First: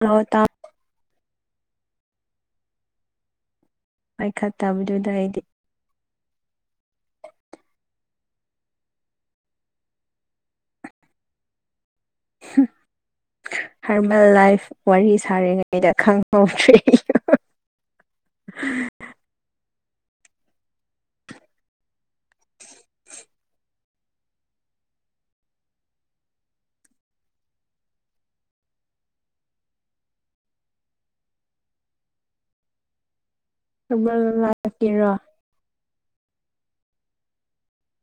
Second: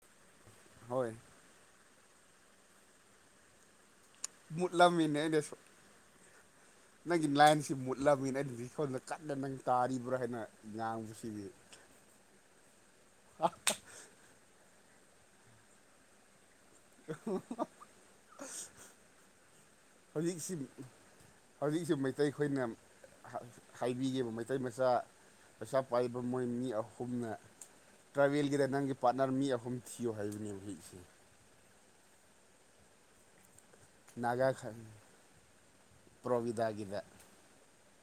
ꯑ ꯇꯝ ꯍꯣꯏ ꯄꯥꯏꯈꯠꯇꯕꯗꯨꯗ ꯃꯨꯠꯂꯝꯃꯤꯅꯦ ꯑꯩꯗꯤ ꯑꯩꯅꯁꯨ ꯅꯪꯒꯤ ꯂꯥꯏꯟꯁꯤ ꯃꯨꯠꯂꯝꯃꯤ ꯅꯠꯇꯔꯗꯤ ꯁꯣꯝꯗ ꯀꯟꯅ ꯅꯪ ꯇꯥꯔꯤꯕ꯭ꯔꯥ ꯍꯥꯏꯅ ꯥꯉꯥꯡꯕꯁꯤꯗꯤ [inaudible] [unintelligible] ꯍꯥꯔꯃꯦꯜ ꯂꯥꯏꯐ ꯋꯥꯔꯤ ꯁꯥꯔꯤꯉꯩꯗ ꯈꯪꯍꯧꯗ꯭ꯔꯤ ꯍꯧꯖꯤꯛꯁꯤ ꯍꯧꯖꯤꯛꯁꯨ ꯃꯩꯇꯩ ꯈꯣꯏꯅ ꯍꯥ ꯍꯥꯏꯕꯤꯒꯦꯕ ꯃꯩꯇꯩ ꯃꯆꯥ ꯄꯩꯁꯥ ꯄꯥꯏꯕ ꯃꯣꯏ ꯃꯤ ꯑꯍꯨꯝꯅ ꯇ꯭ꯔꯥꯚꯦꯜꯒꯤꯗ ꯅꯪꯒꯤ ꯄꯥꯔꯠꯅꯔ ꯃꯤ ꯑꯍꯨꯝ ꯊꯤꯌꯣ ꯍꯥꯏꯕꯅꯦ ꯍꯧꯖꯤꯛꯁꯦ ꯍꯔꯕꯦꯜ ꯅꯥꯒꯥꯈꯥ ꯂꯥꯏꯐꯀꯤꯔꯣ ꯄ꯭ꯔꯣꯕꯤꯗꯥꯒꯤꯗ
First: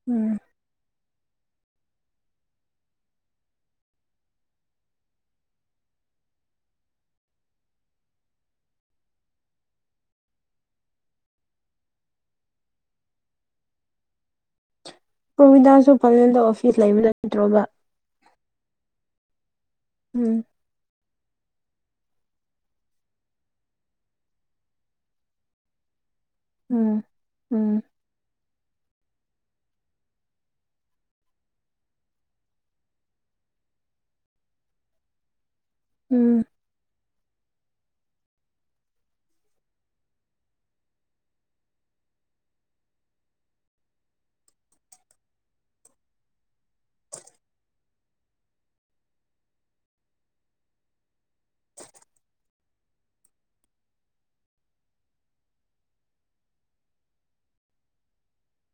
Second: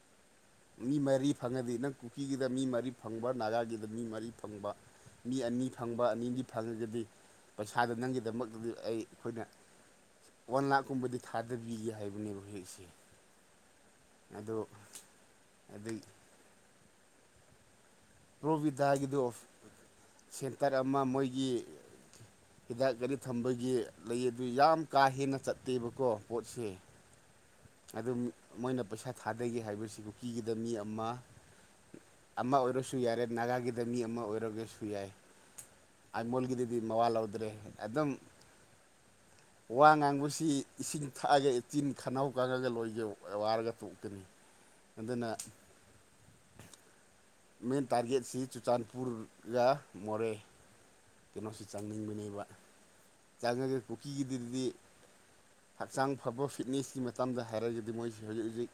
ꯎꯝ ꯃꯤ ꯃꯔꯤ ꯐꯪꯉꯗꯤ ꯅꯪ ꯀꯨꯀꯤꯒꯤꯗ ꯃꯤ ꯃꯔꯤ ꯐꯪꯕ ꯅꯒꯥꯒꯤꯗ ꯃꯤ ꯃꯔꯤ ꯐꯪꯕ ꯃꯤ ꯑꯅꯤ ꯐꯪꯕ ꯑꯅꯤꯒꯤ ꯐꯪꯉꯒꯗꯤ ꯄꯩꯁꯥꯗꯣ ꯅꯪꯒꯤꯗꯃꯛꯇꯗꯤ ꯑꯩ ꯑꯩꯈꯣꯏꯅ ꯋꯥꯟ ꯂꯥꯛꯀꯨꯝꯕꯗꯤ ꯊꯥꯗꯕꯤꯒꯦ ꯍꯥꯏꯕꯅꯦꯕ ꯍꯧꯖꯤꯛꯁꯦ ꯑꯗꯣ ꯒꯣꯕꯤꯟꯗꯥꯁꯨ ꯑꯗꯩ ꯄꯂꯦꯟꯗ ꯑꯣꯐꯤꯁ ꯂꯩꯕ ꯅꯠꯇ꯭ꯔꯣꯕ ꯄ꯭ꯔꯣꯚꯤꯗꯥꯒꯤꯗꯨ ꯎꯝ ꯁꯦꯟꯇꯔ ꯑꯃ ꯃꯣꯏꯒꯤ ꯍꯤꯗꯥꯛ ꯒꯥꯔꯤ ꯊꯝꯕꯒꯤ ꯂꯩ ꯑꯗꯨ ꯌꯥꯝ ꯀꯥ ꯍꯦꯟꯅ ꯆꯠꯇꯦꯕꯀꯣ ꯄꯣꯠꯁꯦ ꯎꯝ ꯎꯝ ꯑꯗꯨꯝ ꯃꯣꯏꯅ ꯄꯩꯁꯥ ꯊꯥꯗꯒꯦ ꯍꯥꯏꯕꯁꯤ ꯀꯨꯀꯤꯒꯤꯗ ꯃꯤ ꯑꯃ ꯑꯃ ꯑꯣꯏꯔꯁꯨ ꯌꯥꯔꯦ ꯅꯥꯒꯥꯒꯤꯗ ꯃꯤ ꯑꯃ ꯑꯣꯏꯔꯒꯁꯨ ꯌꯥꯏ ꯎꯝ ꯑꯃꯣꯜꯒꯤꯗ ꯗꯤ ꯃꯋꯥ ꯂꯧꯗ꯭ꯔꯦ ꯑꯗꯨꯝ ꯋꯥ ꯉꯥꯡꯕꯁꯤ ꯏꯁꯤꯡ ꯊꯛꯑꯒ ꯏꯆꯤꯟ ꯈꯅꯥꯎ ꯀꯛꯉꯒ ꯂꯣꯏꯒꯦ ꯋꯥꯔꯒ ꯇꯣꯛꯀꯅꯤ ꯑꯗꯨꯅ ꯃꯦꯟ ꯇꯥꯔꯒꯦꯠꯁꯤ ꯆꯨꯔꯆꯥꯟꯄꯨꯔꯒ ꯃꯣꯔꯦ ꯀꯩꯅꯣꯁꯤ ꯆꯪꯅꯤꯡꯕꯅꯦꯕ ꯆꯪꯉꯒꯦ ꯀꯨꯀꯤꯔꯤꯒꯤꯗꯨꯗꯤ ꯍꯛꯆꯥꯡ ꯐꯕ ꯐꯤꯠꯅꯦꯁꯀꯤ ꯃꯇꯝꯗ ꯍꯥꯏꯔꯒꯗꯤ ꯃꯣꯏꯁꯤ ꯍꯧꯖꯤꯛ ꯍꯧꯖꯤꯛ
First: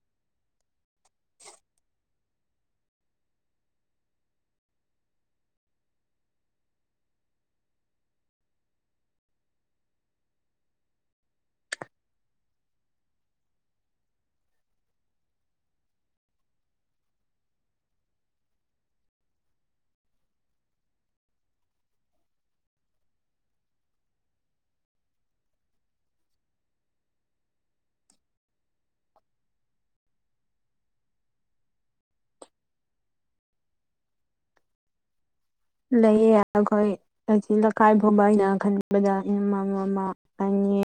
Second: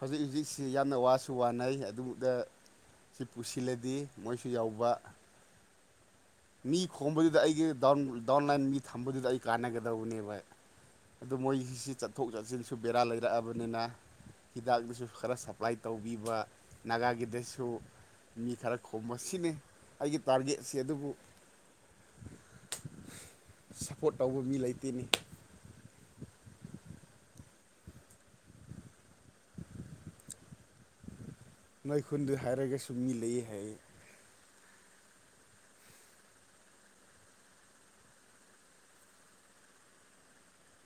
ꯍꯧꯖꯤꯛ ꯍꯧꯖꯤꯛ ꯁꯤ ꯌꯥꯝꯅ ꯋꯥꯁꯨ ꯋꯥꯅꯩ ꯑꯗꯨꯗ ꯁꯤ ꯄꯨꯁꯤꯜꯂꯗꯤ ꯃꯣꯏꯁꯨ ꯌꯥꯎꯕ [unintelligible] ꯃꯤ ꯈꯣꯝꯕꯗꯨꯗ ꯑꯩꯒꯤ ꯗꯥꯎꯟꯂꯥꯏꯟ ꯃꯤ ꯊꯝꯕꯗꯨꯗ ꯑꯩ ꯀꯥꯟꯅꯒꯗꯧꯕꯅꯦꯕꯥ ꯑꯗꯨ ꯃꯣꯏꯒꯤꯁꯤ ꯆꯠꯊꯣꯛ ꯆꯠꯁꯤꯟꯁꯨ ꯕꯦꯔꯥ ꯂꯩꯔꯛꯑꯕꯅꯤꯅ ꯍꯤꯗꯥꯛꯗꯨꯁꯨ ꯈꯔ ꯁꯄ꯭ꯂꯥꯏ ꯇꯧꯕꯤꯕ ꯅꯥꯒꯥꯒꯤꯗꯁꯨ ꯃꯤ ꯈꯔ ꯈꯣꯝꯃꯣ ꯁꯤꯅꯤ ꯑꯩꯒꯤ ꯇꯥꯔꯒꯦꯠꯁꯦ ꯑꯗꯨꯕꯨ [unintelligible] ꯁꯞꯄꯣꯔꯠ ꯇꯧꯕ ꯃꯤ ꯂꯩꯇꯦꯅꯦ ꯅꯣꯏ ꯈꯨꯨꯟꯗ ꯍꯥꯏꯔꯒꯁꯨꯨ ꯃꯤ ꯂꯩꯌꯦ ꯍꯥꯏꯌꯦ ꯂꯩꯌꯦ ꯑꯈꯣꯏ ꯑꯁꯤ ꯂꯩꯈꯥꯏ ꯐꯥꯎꯕ ꯑꯩꯅ ꯈꯟꯕꯗ ꯑꯃ ꯑꯃ ꯑꯅꯤ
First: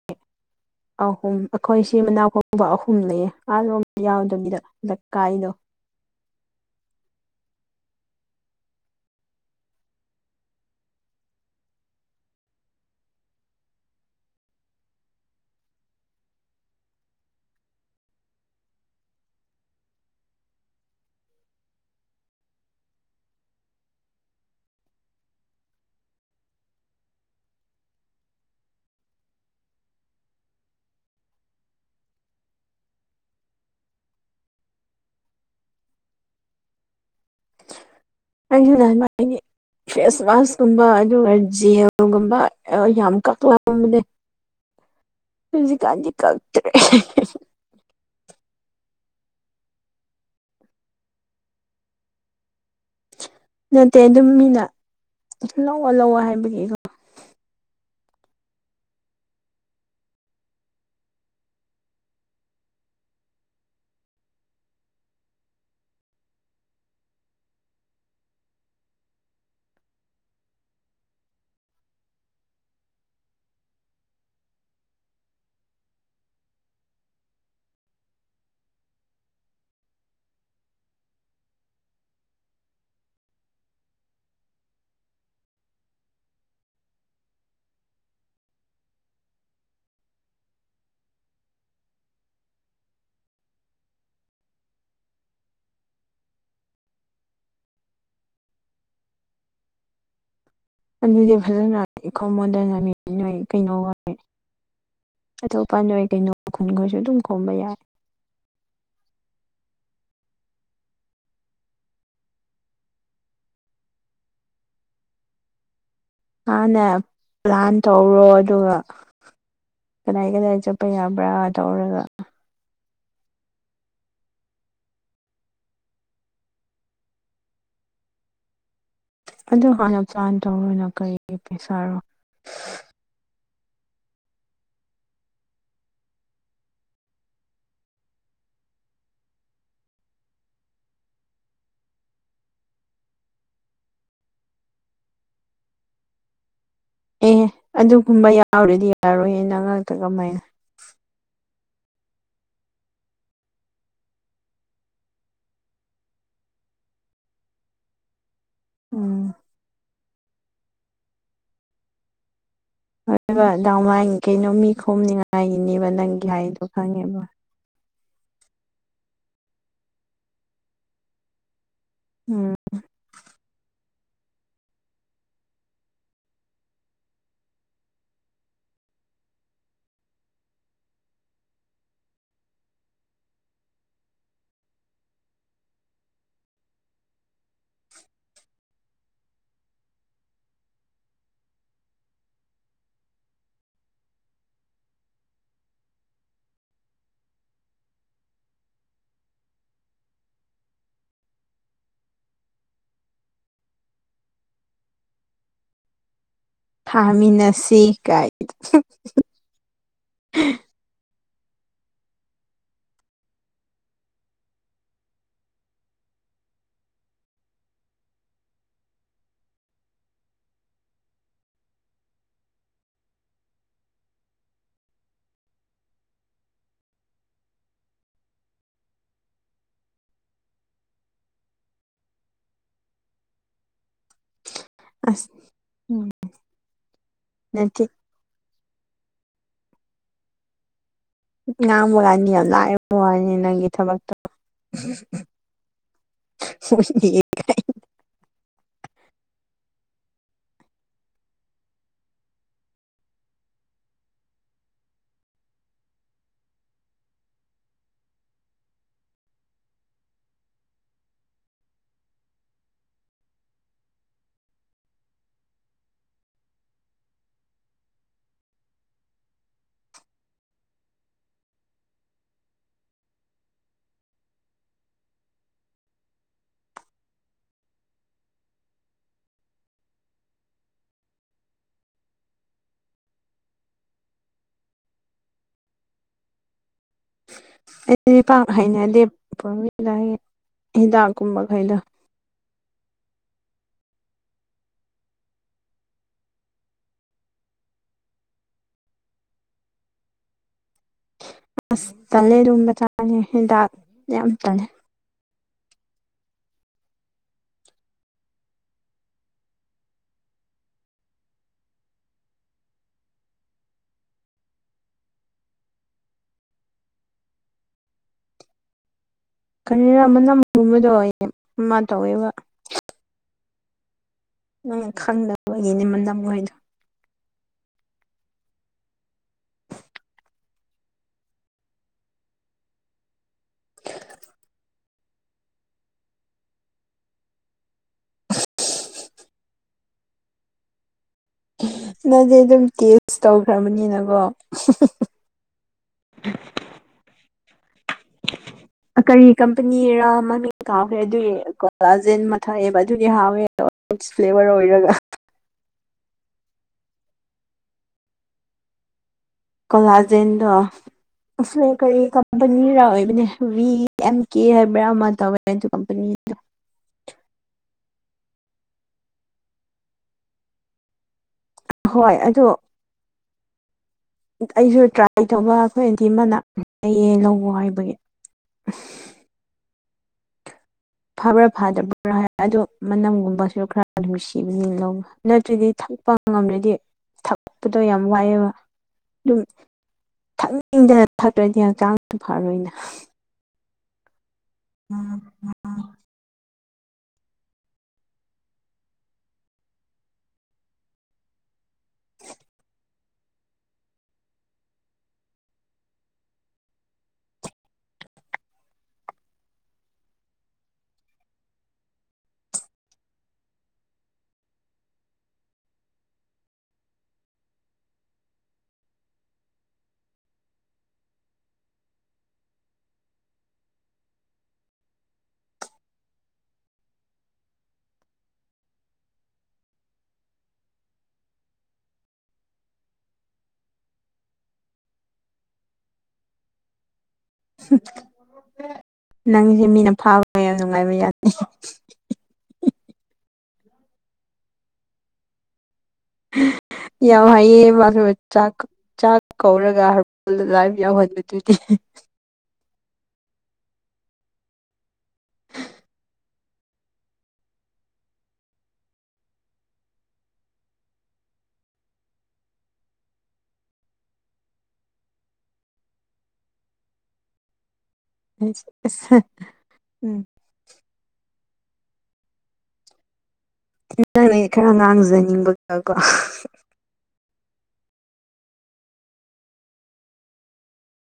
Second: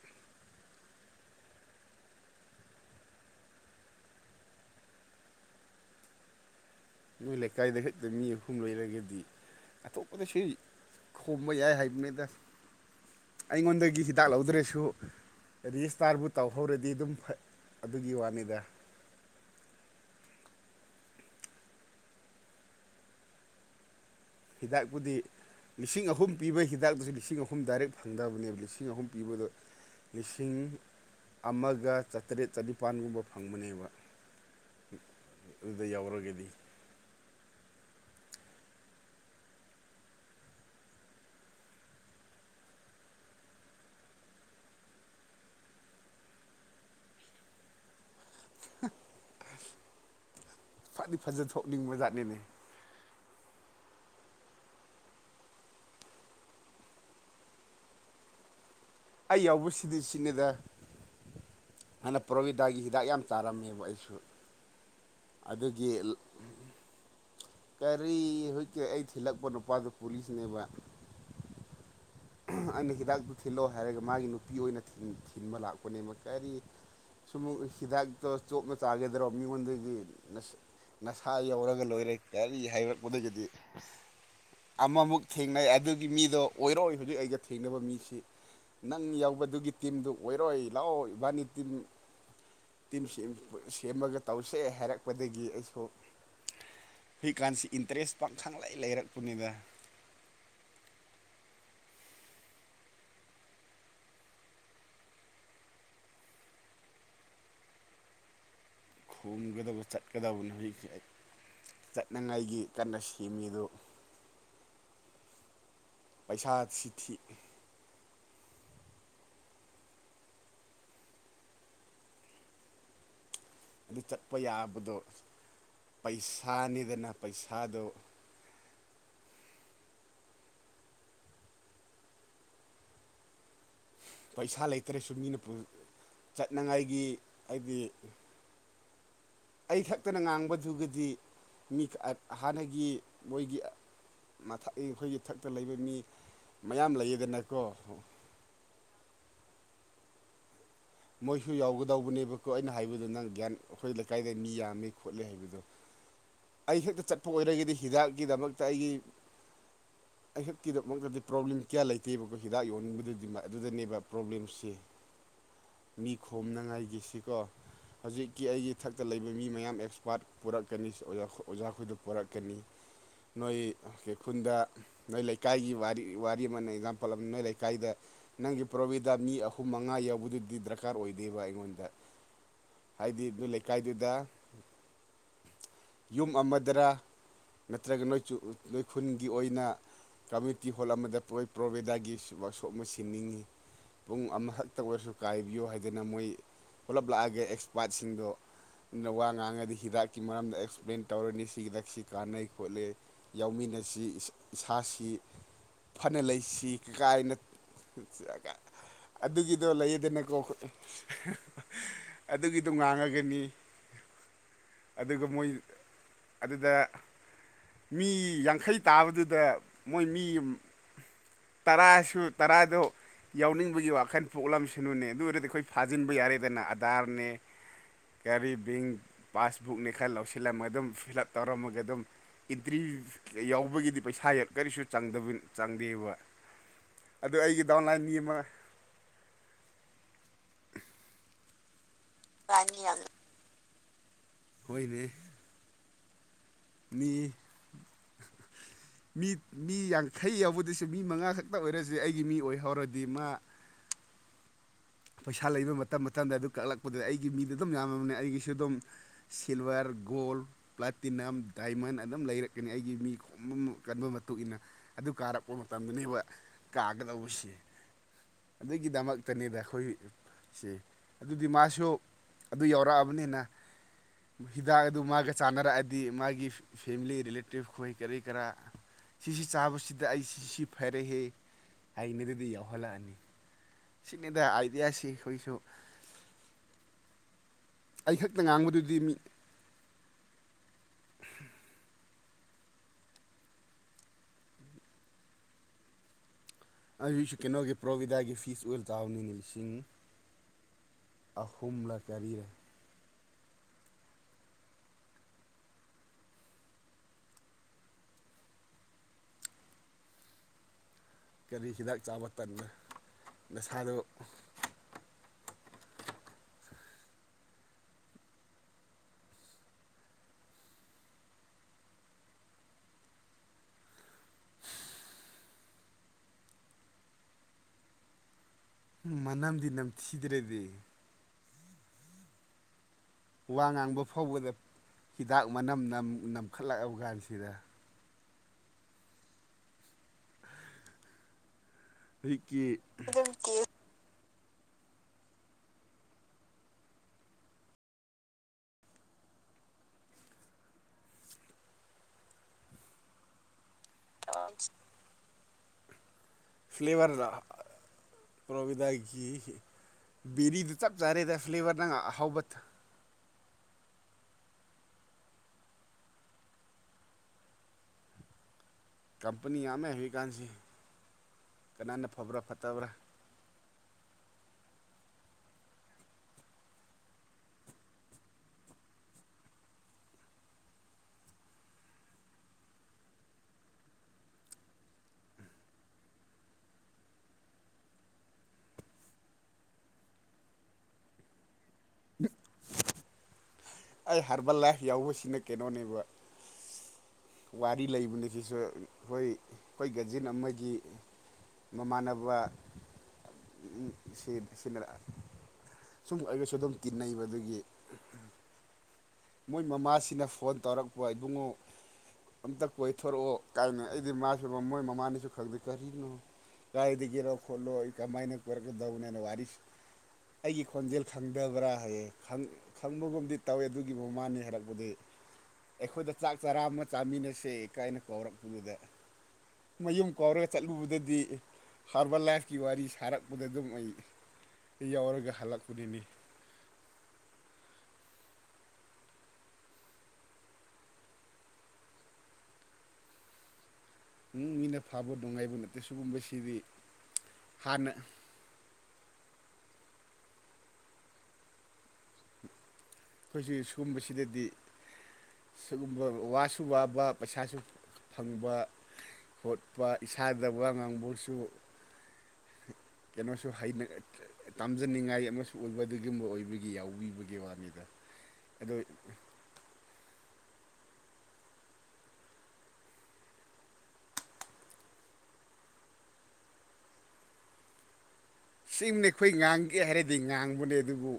ꯑꯍꯨꯝ ꯑꯩꯈꯣꯏ ꯁꯤ ꯃꯅꯥꯛꯐꯥꯎꯕ ꯑꯍꯨꯝ ꯂꯩꯌꯦ ꯑꯥꯔꯣꯝ ꯌꯥꯎꯗꯕꯤꯗ ꯂꯩꯀꯥꯏꯗꯣ ꯅꯣꯏ ꯂꯩꯀꯥꯏꯗ ꯈꯛꯇ ꯃꯤ ꯑꯍꯨꯝ ꯂꯩꯔꯒꯗꯤ ꯑꯇꯣꯞꯄꯗꯁꯨ ꯈꯣꯝꯕ ꯌꯥꯏ ꯍꯥꯏꯕꯅꯤꯗ ꯑꯩꯉꯣꯟꯗꯒꯤ ꯍꯤꯗꯥꯛ ꯂꯧꯗ꯭ꯔꯁꯨ ꯔꯤꯁꯇꯥꯔꯕꯨ ꯇꯧꯍꯧꯔꯗꯤ ꯑꯗꯨꯝ ꯐꯩ ꯑꯗꯨꯒꯤ ꯋꯥꯅꯤꯗ ꯍꯤꯗꯥꯛ ꯄꯨꯗꯤ ꯂꯤꯁꯤꯡ ꯑꯍꯨꯝ ꯄꯤꯕꯒꯤ ꯍꯤꯗꯥꯛꯇꯁꯨ ꯂꯤꯁꯤꯡ ꯑꯍꯨꯝ ꯗꯥꯏꯔꯦꯛ ꯐꯪꯗꯕꯅꯦꯕ ꯂꯤꯁꯤꯡ ꯑꯍꯨꯝ ꯄꯤꯕꯗꯣ ꯂꯤꯁꯤꯡ ꯑꯃꯒ ꯆꯥꯇ꯭ꯔꯦꯠ ꯆꯅꯤꯄꯥꯜꯒꯨꯝꯕ ꯐꯪꯕꯅꯦꯕ ꯑꯗꯨꯗ ꯌꯥꯎꯔꯒꯗꯤ ꯅꯪꯖꯨ ꯂꯥꯟꯕ ꯍꯥꯏꯗꯤ ꯐꯦꯁ ꯃꯥꯁꯀꯨꯝꯕ ꯑꯗꯨꯒ ꯖꯦꯜꯒꯨꯝꯕ ꯑ ꯌꯥꯝ ꯀꯛꯂꯕꯅꯦ ꯍꯨꯖꯤꯛꯀꯥꯟꯗꯤ ꯀꯛꯇꯔꯦ ꯍꯥ ꯐꯗꯤ ꯐꯖ ꯊꯣꯛꯅꯤꯡꯕ ꯖꯥꯠꯅꯤꯅꯦ ꯅꯠꯇꯦ ꯑꯗꯨꯝ ꯃꯤꯅ ꯂꯧꯑꯣ ꯂꯧꯑꯣ ꯍꯥꯏꯕꯒꯤ ꯀꯣ ꯑꯩ ꯌꯥꯎꯕ ꯁꯤꯗꯤ ꯁꯤꯅꯤꯗ ꯍꯥꯅ ꯄ꯭ꯔꯣꯕꯤꯗꯥꯒꯤ ꯍꯤꯗꯥꯛ ꯌꯥꯝ ꯆꯥꯔꯝꯃꯦꯕ ꯑꯩꯁꯨ ꯑꯗꯨꯒꯤ ꯀꯔꯤ ꯍꯖꯤꯛꯀꯤ ꯑꯩ ꯊꯤꯜꯂꯛꯄ ꯅꯨꯄꯥꯗꯨ ꯄꯨꯂꯤꯁꯅꯦꯕ ꯑꯩꯅ ꯍꯤꯗꯥꯛꯇꯨ ꯊꯤꯜꯂꯣ ꯍꯥꯏꯔꯒ ꯃꯥꯒꯤ ꯅꯨꯄꯤ ꯑꯣꯏꯅ ꯊꯤꯟ ꯊꯤꯟꯕ ꯂꯥꯛꯄꯅꯦꯕ ꯀꯔꯤ ꯁꯨꯝꯃꯨ ꯍꯤꯗꯥꯛꯇꯣ ꯆꯣꯞꯅ ꯆꯥꯒꯗ꯭ꯔꯣ ꯃꯤꯉꯣꯟꯗꯒꯤ ꯅꯁ__ ꯅꯁꯥ ꯌꯧꯔꯒ ꯂꯣꯏꯔꯦ ꯀꯔꯤ ꯍꯥꯏꯔꯛꯄꯗꯒꯤꯗꯤ ꯑꯃꯃꯨꯛ ꯊꯦꯡꯅꯩ ꯑꯗꯨꯒꯤ ꯃꯤꯗꯣ ꯑꯣꯏꯔꯣꯏ ꯍꯧꯖꯤꯛ ꯑꯩꯒ ꯊꯦꯡꯅꯕ ꯃꯤꯁꯤ ꯅꯪ ꯌꯥꯎꯕꯗꯨꯒꯤ ꯇꯤꯝꯗꯨ ꯑꯣꯏꯔꯣꯏ ꯂꯥꯛꯑꯣ ꯏꯕꯥꯅꯤ ꯇꯤꯝ__ ꯇꯤꯝꯁꯦꯝꯄ ꯁꯦꯝꯃꯒ ꯇꯧꯁꯦ ꯍꯥꯏꯔꯛꯄꯗꯒꯤ ꯑꯩꯁꯨ ꯍꯨꯏ ꯀꯥꯟꯁꯤ ꯏꯟꯇꯔꯦꯁ ꯄꯥꯡꯈꯪ ꯂꯩ ꯂꯩꯔꯛꯄꯅꯤꯗ ꯑꯗꯨꯗꯤ ꯐꯖꯅ ꯑꯩꯈꯣ ꯃꯣꯟꯗꯅꯃꯤ ꯅꯣꯏ ꯀꯩꯅꯣ ꯋꯥꯔꯤ ꯑꯇꯣꯞꯄꯥꯟ ꯅꯣꯏ ꯀꯩꯅꯣ ꯈꯨꯟꯈꯣꯏꯁꯨ ꯑꯗꯨꯝ ꯈꯣꯝꯕ ꯌꯥꯏ ꯈꯣꯝꯒꯗꯕ ꯆꯠꯀꯗꯕ ꯅꯣꯏ ꯈꯩ ꯆꯠꯅꯉꯥꯏꯒꯤ ꯀꯟꯅ ꯁꯦꯝꯃꯤꯗꯨ ꯍꯥꯟꯅ ꯄꯩꯁꯥꯁꯤ ꯊꯤ ꯄ꯭ꯂꯥꯟ ꯇꯧꯔꯣ ꯑꯗꯨꯒ ꯀꯗꯥꯏ ꯀꯗꯥꯏ ꯆꯠꯄ ꯌꯥꯕ꯭ꯔꯥ ꯇꯧꯔꯒ ꯑꯗꯨ ꯆꯠꯄ ꯌꯥꯕꯗꯣ ꯄꯩꯁꯥꯅꯤꯗꯅ ꯄꯩꯁꯥꯗꯣ ꯑꯗꯨ ꯍꯥꯟꯅ ꯄ꯭ꯂꯥꯟ ꯇꯧꯔꯣꯅ ꯀꯔꯤꯒꯤ ꯄꯩꯁꯥꯔꯣ ꯄꯩꯁꯥ ꯂꯩꯇ꯭ꯔꯁꯨ ꯃꯤꯅ ꯄꯨ ꯆꯠꯅꯉꯥꯏꯒꯤ ꯑꯩꯒꯤ ꯑꯩ ꯈꯛꯇꯅ ꯉꯥꯡꯕꯗꯨꯒꯤꯗꯤ ꯃꯤꯈ ꯑꯥꯠ ꯍꯥꯟꯅꯒꯤ ꯃꯣꯏꯒꯤ ꯑꯥ ꯃꯊꯛ ꯏ ꯑꯩꯈꯣꯏꯒꯤ ꯊꯛꯇ ꯂꯩꯕ ꯃꯤ ꯃꯌꯥꯝ ꯑꯦ ꯂꯩꯌꯦꯗꯅꯀꯣ ꯑꯗꯨꯒꯨꯝꯕ ꯌꯥꯎꯔꯗꯤ ꯌꯥꯔꯣꯏꯌꯦ ꯅꯪ ꯉꯥꯛꯇ ꯀꯃꯥꯏꯅ ꯃꯣꯏꯁꯨ ꯌꯥꯎꯒꯗꯧꯕꯅꯦꯕꯀꯣ ꯑꯩꯅ ꯍꯥꯏꯕꯗꯣ ꯅꯪ ꯒ꯭ꯌꯥꯟ ꯑꯩꯈꯣꯏ ꯂꯩꯀꯥꯏꯗ ꯃꯤ ꯌꯥꯝꯃꯦ ꯈꯣꯠꯂꯦ ꯍꯥꯏꯕꯗꯣ ꯑꯩꯁꯨ ꯍꯦꯛꯇ ꯆꯠꯄ ꯑꯣꯏꯔꯒꯗꯤ ꯍꯤꯗꯥꯛꯀꯤꯗꯃꯛꯇ ꯑꯩꯒꯤ__ ꯎꯝ ꯑꯩꯍꯛꯀꯤꯗꯃꯛꯇꯗꯤ ꯄ꯭ꯔꯣꯕ꯭ꯂꯦꯝ ꯀꯌꯥ ꯂꯩꯇꯦꯕꯀꯣ ꯍꯤꯗꯥꯛ ꯌꯣꯟ__ ꯅꯤꯡꯕꯗꯨꯗꯤꯃꯥ ꯑꯗꯨꯒ ꯑꯗꯨꯗꯅꯦꯕ ꯗꯥꯎꯃꯥꯏ ꯀꯩꯅꯣ ꯄ꯭ꯔꯣꯕ꯭ꯂꯦꯝꯁꯦ ꯃꯤ ꯈꯣꯝꯅꯤꯡꯉꯥꯏꯒꯤꯅꯦꯕ ꯃꯤ ꯅꯪꯒꯤ ꯍꯥꯏꯗꯣ ꯈꯪꯉꯦꯕ ꯈꯣꯝꯅꯉꯥꯏꯒꯤꯁꯤꯀꯣ ꯍꯧꯖꯤꯛꯀꯤ ꯑꯩꯒꯤ ꯊꯛꯇ ꯂꯩꯕ ꯃꯤ ꯃꯌꯥꯝ ꯑꯦꯛꯁꯄꯥꯔꯠ ꯄꯨꯔꯛꯀꯅꯤꯖ ꯑꯣꯖꯥꯈꯣ__ ꯑꯣꯖꯥꯈꯣꯏꯗ ꯎꯝ ꯄꯣꯔꯛꯀꯅꯤ ꯅꯣꯏ ꯑꯣꯈꯦ ꯈꯨꯨꯟꯗ ꯅꯣꯏ ꯂꯩꯀꯥꯏꯒꯤ ꯋꯥꯔꯤ ꯋꯥꯔꯤ ꯑꯃꯅ ꯑꯦꯛꯖꯥꯝꯄꯜ ꯑꯝ ꯅꯣꯏ ꯂꯩꯀꯥꯏꯗ__ ꯅꯪꯒꯤ ꯄ꯭ꯔꯣꯕꯤꯗꯥ ꯃꯤ ꯑꯍꯨꯝ ꯃꯉꯥ ꯌꯥꯎꯕꯗꯨꯗꯤ ꯗꯔꯀꯥꯔ ꯑꯣꯏꯗꯦꯕ ꯑꯩꯉꯣꯟꯗ ꯍꯥꯏꯗꯤ ꯑꯗꯨ ꯂꯩꯀꯥꯏꯗꯨꯗ ꯌꯨꯝ ꯑꯃꯗꯔ ꯅꯠꯇ꯭ꯔꯒ ꯅꯣꯏꯆꯨ ꯅꯣꯏ ꯈꯨꯟꯒꯤ ꯑꯣꯏꯅ ꯀꯝꯃꯨꯅꯤꯇꯤ ꯍꯣꯜ ꯑꯃꯗ ꯄꯣꯏ ꯄ꯭ꯔꯣꯕꯦꯗꯥꯒꯤꯁꯨ ꯑꯋꯥꯛꯁꯣꯞ ꯑꯃ ꯁꯤꯟꯅꯤꯡꯉꯤ ꯄꯨꯡ ꯑꯃꯈꯛꯇ ꯑꯣꯏꯔꯁꯨ ꯀꯥꯏꯕꯤꯌꯨ ꯍꯥꯏꯗꯅ ꯃꯣꯏ ꯄꯨꯂꯞ ꯂꯥꯛꯑꯒꯦ ꯑꯦꯛꯁꯄꯥꯠꯁꯤꯡꯗꯣ ꯅ ꯋꯥ ꯉꯥꯡꯉꯗꯤ ꯍꯤꯗꯥꯛꯀꯤ ꯃꯔꯝꯗ ꯑꯦꯁ ꯄ꯭ꯂꯦꯟ ꯇꯧꯔꯅꯤ ꯁꯤꯒꯤꯗꯛꯁꯤ ꯀꯥꯟꯅꯩ ꯈꯣꯠꯂꯦ ꯌꯥꯎꯃꯤꯟꯅꯁꯤ ꯏꯁꯥ ꯏꯁꯥꯁꯤ__ ꯐꯅ ꯂꯩꯁꯤ ꯀꯀꯥꯏꯅ ꯊꯥꯃꯤꯟꯅꯁꯤ ꯀꯥꯏ ꯆꯥꯒ ꯑꯗꯨꯒꯤꯗꯣ ꯂꯩꯌꯦꯗꯅꯀꯣ ꯑꯈꯣ__ ꯑꯗꯨꯒꯤꯗꯣ ꯉꯥꯡꯉꯒꯅꯤ ꯑꯗꯨꯒ ꯃꯣꯏ ꯑꯗꯨꯗ ꯃꯤ ꯌꯥꯡꯈꯩ ꯇꯥꯕꯗꯨꯗ ꯃꯣꯏ ꯃꯤꯌꯨꯝ__ ꯇꯔꯥꯁꯨ ꯇꯔꯥꯗꯣ ꯌꯥꯎꯅꯤꯡꯕꯒꯤ ꯋꯥꯈꯟ ꯄꯣꯛꯂꯝꯁꯅꯨꯅꯦ ꯑꯗꯨ ꯑꯣꯏꯔꯗꯤ ꯑꯩꯈꯣꯏ ꯐꯥꯖꯤꯟꯕ ꯌꯥꯔꯦꯗꯅ ꯑꯗꯥꯔꯅꯦ ꯒꯥꯔꯤ ꯕꯤꯡ ꯄꯥꯁꯕꯨꯛꯅꯤ ꯈꯜ ꯂꯧꯁꯤꯜꯂꯝꯃꯒ ꯑꯗꯨꯝ ꯐꯤꯜ ꯑꯞ ꯇꯧꯔꯝꯃꯒ ꯑꯗꯨꯝ__ ꯏꯟꯇ꯭ꯔꯤ ꯌꯥꯎꯕꯒꯤꯗꯤ ꯄꯩꯁꯥ ꯌꯦꯛ ꯀꯔꯤꯁꯨ ꯑꯁ ꯆꯪꯗꯕꯟ ꯎꯝ ꯆꯪꯗꯦꯕ ꯑꯗꯨ ꯑꯩꯒꯤ ꯅꯠꯇꯦ ꯗꯥꯎꯟꯂꯥꯏꯟꯒꯤ ꯑꯃ ꯉꯥꯡꯕ ꯀꯥꯟꯗꯤ ꯌꯥꯝ ꯂꯥꯏꯕ ꯋꯥꯅꯤ ꯅꯪꯒꯤ ꯊꯕꯛꯇꯣ ꯍꯣꯏꯅꯦ ꯎꯠꯅꯤꯑ ꯃꯤ [unintelligible] ꯃꯤ ꯃꯤ ꯌꯥꯡꯈꯩ ꯌꯥꯎꯕꯗꯁꯨ ꯃꯤ ꯃꯉꯥ ꯈꯛꯇ ꯑꯣꯏꯔꯁꯦ ꯑꯩꯒꯤ ꯃꯤ ꯑꯣꯏꯍꯧꯔꯗꯤ ꯃꯥ ꯄꯩꯁꯥ ꯂꯩꯕ ꯃꯇꯝ ꯃꯇꯝꯗ ꯑꯗꯨ ꯀꯛꯂꯛꯄꯗꯨꯗ ꯑꯩꯒꯤ ꯃꯤꯗ ꯑꯗꯨꯝ ꯌꯥꯝꯃꯕꯅꯦ ꯑꯩꯒꯤꯁꯨ ꯑꯗꯨꯝ ꯁꯤꯜꯚꯔ ꯒꯣꯜ ꯄ꯭ꯂꯥꯇꯤꯅꯝ ꯗꯥꯏꯃꯟ ꯑꯗꯨꯝ ꯂꯩꯔꯛꯀꯅꯤ ꯑꯩꯒꯤ ꯃꯤ ꯈꯣꯝ ꯀꯟꯕ ꯃꯇꯨꯡꯏꯟꯅ ꯑꯗꯨ ꯀꯥꯔꯛꯄ ꯃꯇꯝꯗꯅꯦꯕ ꯀꯥꯒꯗꯧꯕꯁꯤ ꯑꯗꯨꯒꯤꯗꯃꯛꯇꯅꯤꯗ ꯑꯩꯈꯣꯏ ꯁꯦ ꯑꯗꯨꯗꯤ ꯃꯥꯁꯨ ꯑꯗꯨ ꯌꯥꯎꯔꯛꯑꯕꯅꯤꯅ ꯍꯤꯗꯥꯛ ꯑꯗꯨ ꯃꯥꯒ ꯆꯥꯟꯅꯔꯛꯑꯗꯤ ꯃꯥꯒꯤ ꯐꯦꯃꯤꯂꯤ ꯔꯤꯂꯦꯇꯤꯞ ꯈꯣꯏ ꯀꯔꯤ ꯀꯔꯥ ꯁꯤꯁꯤ ꯆꯥꯕꯁꯤꯗ ꯑꯩ ꯁꯤ ꯐꯔꯦꯍꯦ ꯍꯥꯏꯅꯔꯗꯤ ꯌꯥꯎꯍꯜꯂꯛꯑꯅꯤ ꯁꯤꯅꯤꯗ ꯑꯥꯏꯗꯤꯌꯥꯁꯤ ꯈꯣꯏꯁꯨ ꯑꯩ ꯑꯩꯗꯤ ꯈꯛꯇ ꯄꯥꯛ ꯉꯥꯡꯕꯗꯨꯗꯤ ꯍꯩꯅꯗꯦ ꯃꯤ ꯄ꯭ꯔꯣꯕꯦꯗꯒꯤ ꯍꯤꯗꯥꯛꯀꯨꯝꯕꯈꯩꯗꯣ ꯑꯩꯁꯨ ꯀꯩꯅꯣꯒꯤ ꯄ꯭ꯔꯣꯕꯤꯗꯥꯒꯤ ꯐꯤꯁ ꯑꯣꯏꯜ ꯆꯥꯕꯅꯤꯅꯦ ꯂꯤꯁꯤꯡ ꯑꯁ ꯑꯍꯨꯝꯂ ꯇꯜꯂꯦ ꯀꯔꯤꯔ ꯑꯗꯨꯝꯕ ꯆꯥꯅꯤ ꯍꯤꯗꯥꯛ ꯌꯥꯝ ꯇꯜꯂꯦ ꯀꯔꯤ ꯍꯤꯗꯥꯛ ꯆꯥꯕ ꯇꯟꯕ ꯅꯁꯥꯗꯣ ꯀꯔꯤꯅ ꯃꯅꯝꯒꯨꯝꯕꯗꯣ ꯑꯩ [unintelligible] ꯃꯥ ꯇꯧꯋꯦꯕ ꯅꯪ ꯈꯪꯗꯕꯒꯤꯅꯦ ꯃꯅꯝꯍꯣꯏꯗꯣ ꯃꯅꯝꯗꯤ ꯅꯝꯊꯤꯗ꯭ꯔꯗꯤ ꯋꯥ ꯉꯥꯡꯕ ꯐꯥꯎꯕꯗ ꯍꯤꯗꯥꯛ ꯃꯅꯝ ꯅꯝꯈꯠꯂꯛꯑꯕ ꯅꯝꯈꯠꯂꯛꯑꯕ ꯒꯥꯟꯁꯤꯗ ꯅꯪꯗꯤ ꯑꯗꯨꯝ ꯍꯧꯖꯤꯛꯀꯤ ꯇꯦꯁ ꯇꯧꯈ꯭ꯔꯕꯅꯤꯅꯀꯣ [unintelligible] ꯀꯔꯤ ꯀꯝꯄꯅꯤꯔ ꯃꯃꯤꯡ ꯀꯥꯎꯈ꯭ꯔꯦ ꯑꯗꯨꯒꯤ ꯀꯣꯥꯂꯥꯖꯦꯟ ꯑꯃ ꯊꯛꯑꯦꯕ ꯑꯗꯨꯗꯤ ꯍꯥꯎꯋꯦ ꯐ꯭ꯔꯨꯠꯁ ꯐ꯭ꯂꯦꯕꯔ ꯑꯣꯏꯔꯒ ꯐ꯭ꯂꯦꯕꯔ ꯔ ꯄ꯭ꯔꯣꯕꯤꯗꯥꯒꯤ ꯀꯣꯂꯥꯖꯦꯟꯗꯣ ꯕꯦꯔꯤꯗꯨ ꯆꯞ ꯆꯥꯔꯦꯗ ꯐ꯭ꯂꯦꯕꯔ [unintelligible] ꯅꯪ ꯀꯔꯤ ꯑꯍꯥꯎꯕ ꯀꯝꯄꯅꯤꯔ ꯑꯣꯏꯕꯅꯦ ꯚꯤ ꯑꯦꯝ ꯀꯦ ꯍꯥꯏꯕ꯭ꯔꯥ ꯑꯃ ꯇꯧꯋꯦ ꯑꯗꯨ ꯀꯝꯄꯅꯤꯗꯣ ꯀꯝꯄꯅꯤ ꯌꯥꯝꯃꯦ ꯍꯧꯖꯤꯛꯀꯥꯟꯁꯤ ꯀꯅꯥꯅ ꯍꯣꯏ ꯐꯕ꯭ꯔꯥ ꯑꯗꯣ ꯐꯠꯇꯕ꯭ꯔꯥ ꯑꯩꯁꯨ ꯇ꯭ꯔꯥꯏ ꯇꯧꯕ ꯑꯩꯈꯣꯏ ꯑꯟꯇꯤ ꯑꯃꯅ ꯐꯩꯌꯦ ꯂꯧꯋꯣ ꯍꯥꯏꯕꯒꯤ ꯐꯕ꯭ꯔꯥ ꯐꯗꯕ꯭ꯔꯥ ꯍꯥꯏ ꯑꯗꯣ ꯃꯅꯝꯒꯨꯝꯕꯁꯨ ꯈ꯭ꯔ ꯑꯗꯨꯝ ꯅꯨꯡꯁꯤꯕꯅꯤꯅ ꯂꯧꯕ ꯅꯠꯇ꯭ꯔꯗꯤ ꯊꯛꯄ ꯉꯝꯗ꯭ꯔꯗꯤ ꯊꯛꯄꯗꯣ ꯌꯥꯝ ꯋꯥꯏꯑꯦꯕ ꯑꯗꯨꯝ ꯊꯛꯅꯤꯡꯗꯅ ꯊꯛꯔꯗꯤ ꯍꯛꯆꯥꯡꯁꯨ ꯐꯔꯣꯏꯅ ꯑꯩ ꯍꯔꯕꯜ ꯂꯥꯏꯐ ꯌꯥꯎꯕꯁꯤꯅ ꯀꯩꯅꯣꯅꯦꯕ ꯋꯥꯔꯤ ꯂꯩꯕꯅꯤ ꯁꯤꯁꯨ ꯑꯈꯣꯏ ꯑꯩꯈꯣꯏ ꯀꯖꯤꯟ ꯑꯃꯒꯤ ꯃꯃꯥꯟꯅꯕ ꯁꯤꯟ ꯁꯤꯟꯅꯔꯛ ꯁꯨꯝ ꯑꯩꯒꯁꯨ ꯑꯗꯨꯝ ꯇꯤꯟꯅꯩꯕ ꯑꯗꯨꯒꯤ ꯃꯣꯏ ꯃꯃꯥꯁꯤꯅ ꯐꯣꯟ ꯇꯧꯔꯛꯄ ꯏꯕꯨꯡꯉꯣ ꯑꯝꯇ ꯀꯣꯏꯊꯣꯔꯛꯑꯣ ꯀꯥꯏꯅ ꯑꯩꯗꯤ ꯃꯥꯁꯨ ꯃꯣꯏ ꯃꯃꯥꯅꯤꯁꯨ ꯈꯪꯗꯦ ꯀꯔꯤꯅꯣ ꯀꯏꯗꯒꯤꯔꯣ ꯈꯣꯂꯣ ꯀꯃꯥꯏꯅ ꯀꯣꯢꯔꯛꯀꯗꯧꯕꯅꯣ ꯍꯥꯢꯅ ꯋꯥꯔꯤ ꯑꯩꯒꯤ ꯈꯣꯟꯖꯦꯜ ꯈꯪꯗꯕ꯭ꯔꯥ ꯍꯥꯏꯌꯦ ꯈꯪ ꯈꯪꯕꯒꯨꯝꯗꯤ ꯇꯧꯋꯦ ꯑꯗꯨꯒꯤ ꯃꯃꯥꯅꯦ ꯍꯥꯏꯔꯛꯄꯗꯩ ꯑꯩꯈꯣꯏꯗ ꯆꯥꯛ ꯆꯔꯥ ꯑꯃ ꯆꯥꯃꯤꯟꯅꯁꯦ ꯀꯥꯏꯅ ꯀꯧꯔꯛꯄꯗꯨꯗ ꯃꯌꯨꯝ ꯀꯧꯔꯒ ꯆꯠꯂꯨꯕꯗꯗꯤ ꯍꯥꯔꯕꯜ ꯂꯥꯏꯐꯀꯤ ꯋꯥꯔꯤ ꯁꯥꯔꯛꯄꯗ ꯑꯗꯨꯝ ꯑꯩ ꯌꯥꯎꯔꯒ ꯍꯜꯂꯛꯄꯅꯤꯅꯦ [unintelligible] ꯅꯪꯁꯦ ꯃꯤꯅ ꯐꯥꯕ ꯌꯥꯝ ꯅꯨꯡꯉꯥꯏꯕ ꯌꯥꯠꯅꯤ [unintelligible] ꯃꯤꯅ ꯐꯥꯕ ꯅꯨꯡꯉꯥꯏꯕ ꯅꯠꯇꯦ ꯁꯤꯒꯨꯝꯕꯁꯤꯗꯤ ꯌꯥꯝ ꯍꯩꯌꯦꯕ ꯍꯥꯟꯅ ꯑꯗꯨꯒ ꯆꯥꯛ ꯆꯥꯛ ꯀꯧꯔꯒ ꯍꯜꯕꯦꯜ ꯂꯥꯏꯕ ꯌꯥꯎꯍꯟꯕꯗꯨꯗꯤ ꯑꯩꯈꯣꯏꯁꯤ ꯁꯨꯒꯨꯝꯕꯁꯤꯗꯗꯤ ꯁꯨꯒꯨꯝꯕ ꯋꯥꯁꯨ ꯋꯥꯕ ꯄꯩꯁꯥꯁꯨ ꯐꯪꯕ ꯍꯣꯠꯄ ꯏꯁꯥꯗ ꯋꯥ ꯉꯥꯡꯕꯕꯨꯁꯨ ꯀꯩꯅꯣꯁꯨ ꯍꯩꯅ ꯇꯝꯖꯅꯤꯡꯉꯥꯏ ꯑꯃꯁꯨ ꯑꯣꯏꯕ ꯑꯗꯨꯒꯨꯝꯕ ꯑꯣꯏꯕꯒꯤ ꯌꯥꯎꯕꯤꯕꯒꯤ ꯋꯥꯅꯤꯗ ꯑꯗꯣ ꯎꯝ ꯅꯪꯅ ꯈꯔ ꯉꯥꯡꯖꯅꯤꯡꯕꯒꯀꯣ ꯁꯤꯃꯦ ꯈꯣꯏ ꯉꯥꯡꯒꯦ ꯍꯥꯏꯔꯗꯤ ꯉꯥꯡꯕꯅꯦ ꯑꯗꯨꯕꯨ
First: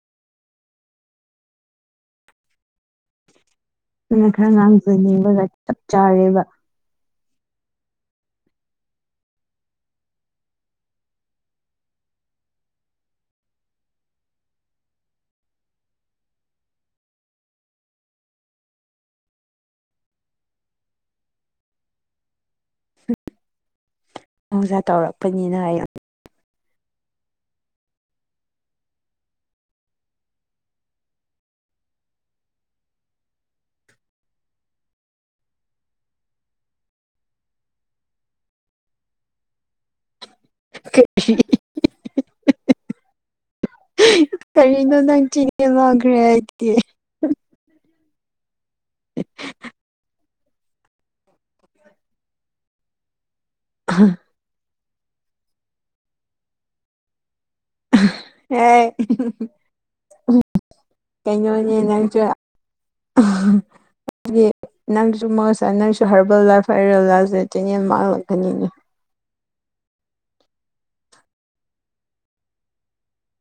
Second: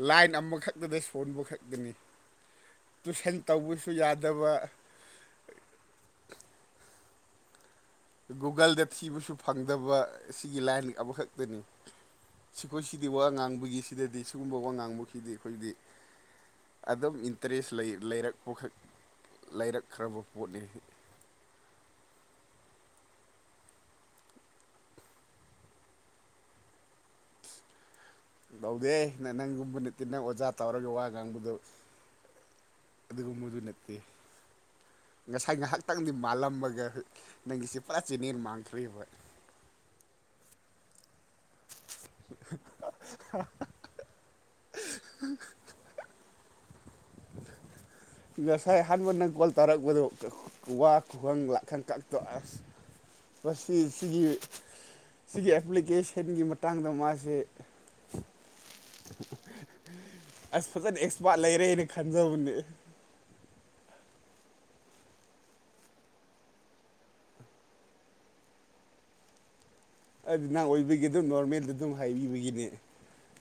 ꯂꯥꯏꯟ ꯑꯃꯈꯛꯇꯗ ꯁꯣꯟꯕ ꯈꯛꯇꯅꯦ ꯇꯨꯏꯁꯟ ꯇꯧꯕꯁꯨ ꯅꯪꯅ ꯈꯔ ꯌꯥꯗꯕ ꯉꯥꯡꯖꯅꯤꯡꯕꯒ ꯆꯞ ꯆꯥꯔꯦꯕ ꯒꯨꯒꯜꯗ ꯊꯤꯕꯁꯨ ꯐꯪꯗꯕ ꯑꯁꯤꯒꯤ ꯂꯥꯏꯟ ꯑꯃꯈꯛꯇꯅꯤ ꯁꯤꯈꯣꯏ ꯁꯤꯗꯤ ꯋꯥ ꯉꯥꯡꯕꯒꯤ ꯁꯤꯗꯗꯤ ꯁꯤꯒꯨꯝꯕ ꯋꯥ ꯉꯥꯡꯕꯈꯤꯗꯤ ꯑꯩꯈꯣꯏꯗꯤ ꯑꯗꯨꯝ ꯏꯟꯇꯔꯦꯁ ꯂꯩ ꯂꯩꯔꯛꯄꯈꯛ ꯂꯩꯔꯛꯈ꯭ꯔꯕ ꯄꯣꯠꯅꯦ ꯑꯣꯖꯥ ꯇꯧꯔꯛꯄꯅꯤꯅ ꯍꯥꯏꯌꯣ ꯇꯧꯗꯦ ꯅꯪ ꯅꯪꯒꯨꯝꯕ ꯅꯠꯇꯦ ꯅꯪ ꯑꯣꯖꯥ ꯇꯧꯔꯒ ꯋꯥ ꯉꯥꯡꯕꯗꯣ ꯑꯗꯨꯒꯨꯝꯕꯗꯨ ꯅꯠꯇꯦ ꯉꯁꯥꯏ ꯉꯥꯏꯍꯥꯛꯇꯪꯗꯤ ꯃꯥꯜꯂꯝꯃꯒ ꯅꯪꯒꯤꯁꯦ ꯄꯨꯔꯥ ꯆꯦꯟꯅꯦꯜ ꯃꯥꯡꯈ꯭ꯔꯦꯕ [inaudible] [unintelligible] ꯀꯔꯤꯅꯣ ꯅꯪ ꯆꯦꯟꯅꯦꯜ ꯃꯥꯈ꯭ꯔꯦ ꯍꯥꯏꯗꯤ [unintelligible] ꯉꯁꯥꯏ ꯑꯍꯥꯟꯕ ꯅꯪ ꯀꯣꯜ ꯇꯔꯛꯄꯗꯣ ꯋꯥ ꯈꯨꯍꯪ ꯂꯥꯛ ꯈꯥꯟ ꯀꯛꯇ [inaudible] ꯃꯁꯤ ꯁꯤꯒꯤ ꯁꯤꯒꯤ ꯑꯦꯄ꯭ꯂꯤꯀꯦꯁꯟꯒꯤ ꯃꯇꯥꯡꯗ ꯃꯥꯁꯦ ꯑꯦ ꯑꯁ ꯐꯥꯖꯅ ꯑꯦꯛꯁꯄꯥꯔꯠ ꯂꯩꯔꯦꯅ ꯈꯟꯖꯕꯅꯦ ꯑꯥ ꯍꯥ ꯑꯩꯗꯤ ꯅꯪꯁꯨ ꯃꯁꯥꯏ ꯅꯪꯁꯨ ꯍꯔꯕꯦꯜ ꯂꯥꯏꯐ ꯍꯔꯕꯦꯜ ꯂꯥꯥꯏꯐꯁꯦ ꯆꯦꯅꯦꯜ ꯃꯥꯡꯂꯛꯀꯅꯤꯅꯦ ꯑꯗꯨ ꯅꯪ ꯑꯣꯏꯕꯒꯤ ꯑꯗꯨꯝ ꯅꯣꯔꯃꯦꯜꯗ ꯑꯗꯨꯝ ꯍꯥꯏꯕꯤꯕꯒꯤꯅꯦ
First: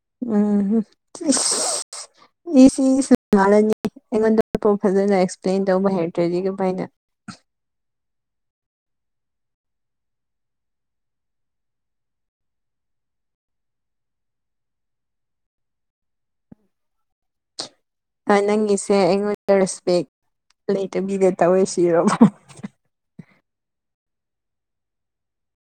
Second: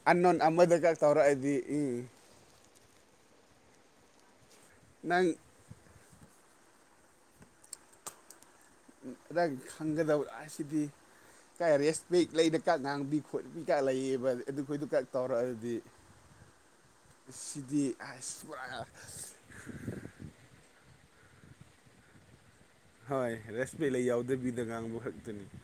ꯑꯟꯅꯣꯟ ꯑꯃꯗꯒ ꯇꯧꯔꯛꯑꯗꯤ ꯎꯝ ꯏꯁ ꯏꯁ ꯃꯥꯜꯂꯅꯤ ꯑꯩꯉꯣꯟꯗ ꯐꯥꯎ ꯐꯥꯖꯅ ꯅꯪ ꯑꯦꯛꯁꯄ꯭ꯂꯦꯟ ꯇꯧꯕ ꯍꯩꯔꯛꯇ꯭ꯔꯦꯗꯤ ꯀꯃꯥꯏꯅ ꯅꯪ ꯈꯪꯒꯗꯕ ꯑꯁꯤꯗꯤ ꯀ ꯔꯦꯁꯄꯦꯛ ꯂꯩꯅ ꯀ ꯉꯥꯡꯕꯤ ꯈꯣꯠꯕꯤ ꯀ ꯂꯩꯌꯦꯕ ꯑꯗꯨꯈꯣꯏꯗꯨ ꯀ ꯇꯧꯔꯛꯑꯗꯤ [inaudible] ꯑꯁꯤꯗꯤ ꯅꯪꯒꯤꯁꯦ ꯑꯩꯉꯣꯟꯗ ꯔꯦꯁꯄꯦꯛ ꯂꯩꯇꯕꯤꯗ ꯇꯧꯋꯦ ꯁꯤꯔꯣꯕ ꯍꯣꯏ ꯔꯦꯁꯄꯦꯛ ꯌꯥꯎꯗꯕꯤꯗ ꯉꯥꯡꯕ ꯈꯛꯇꯅꯤ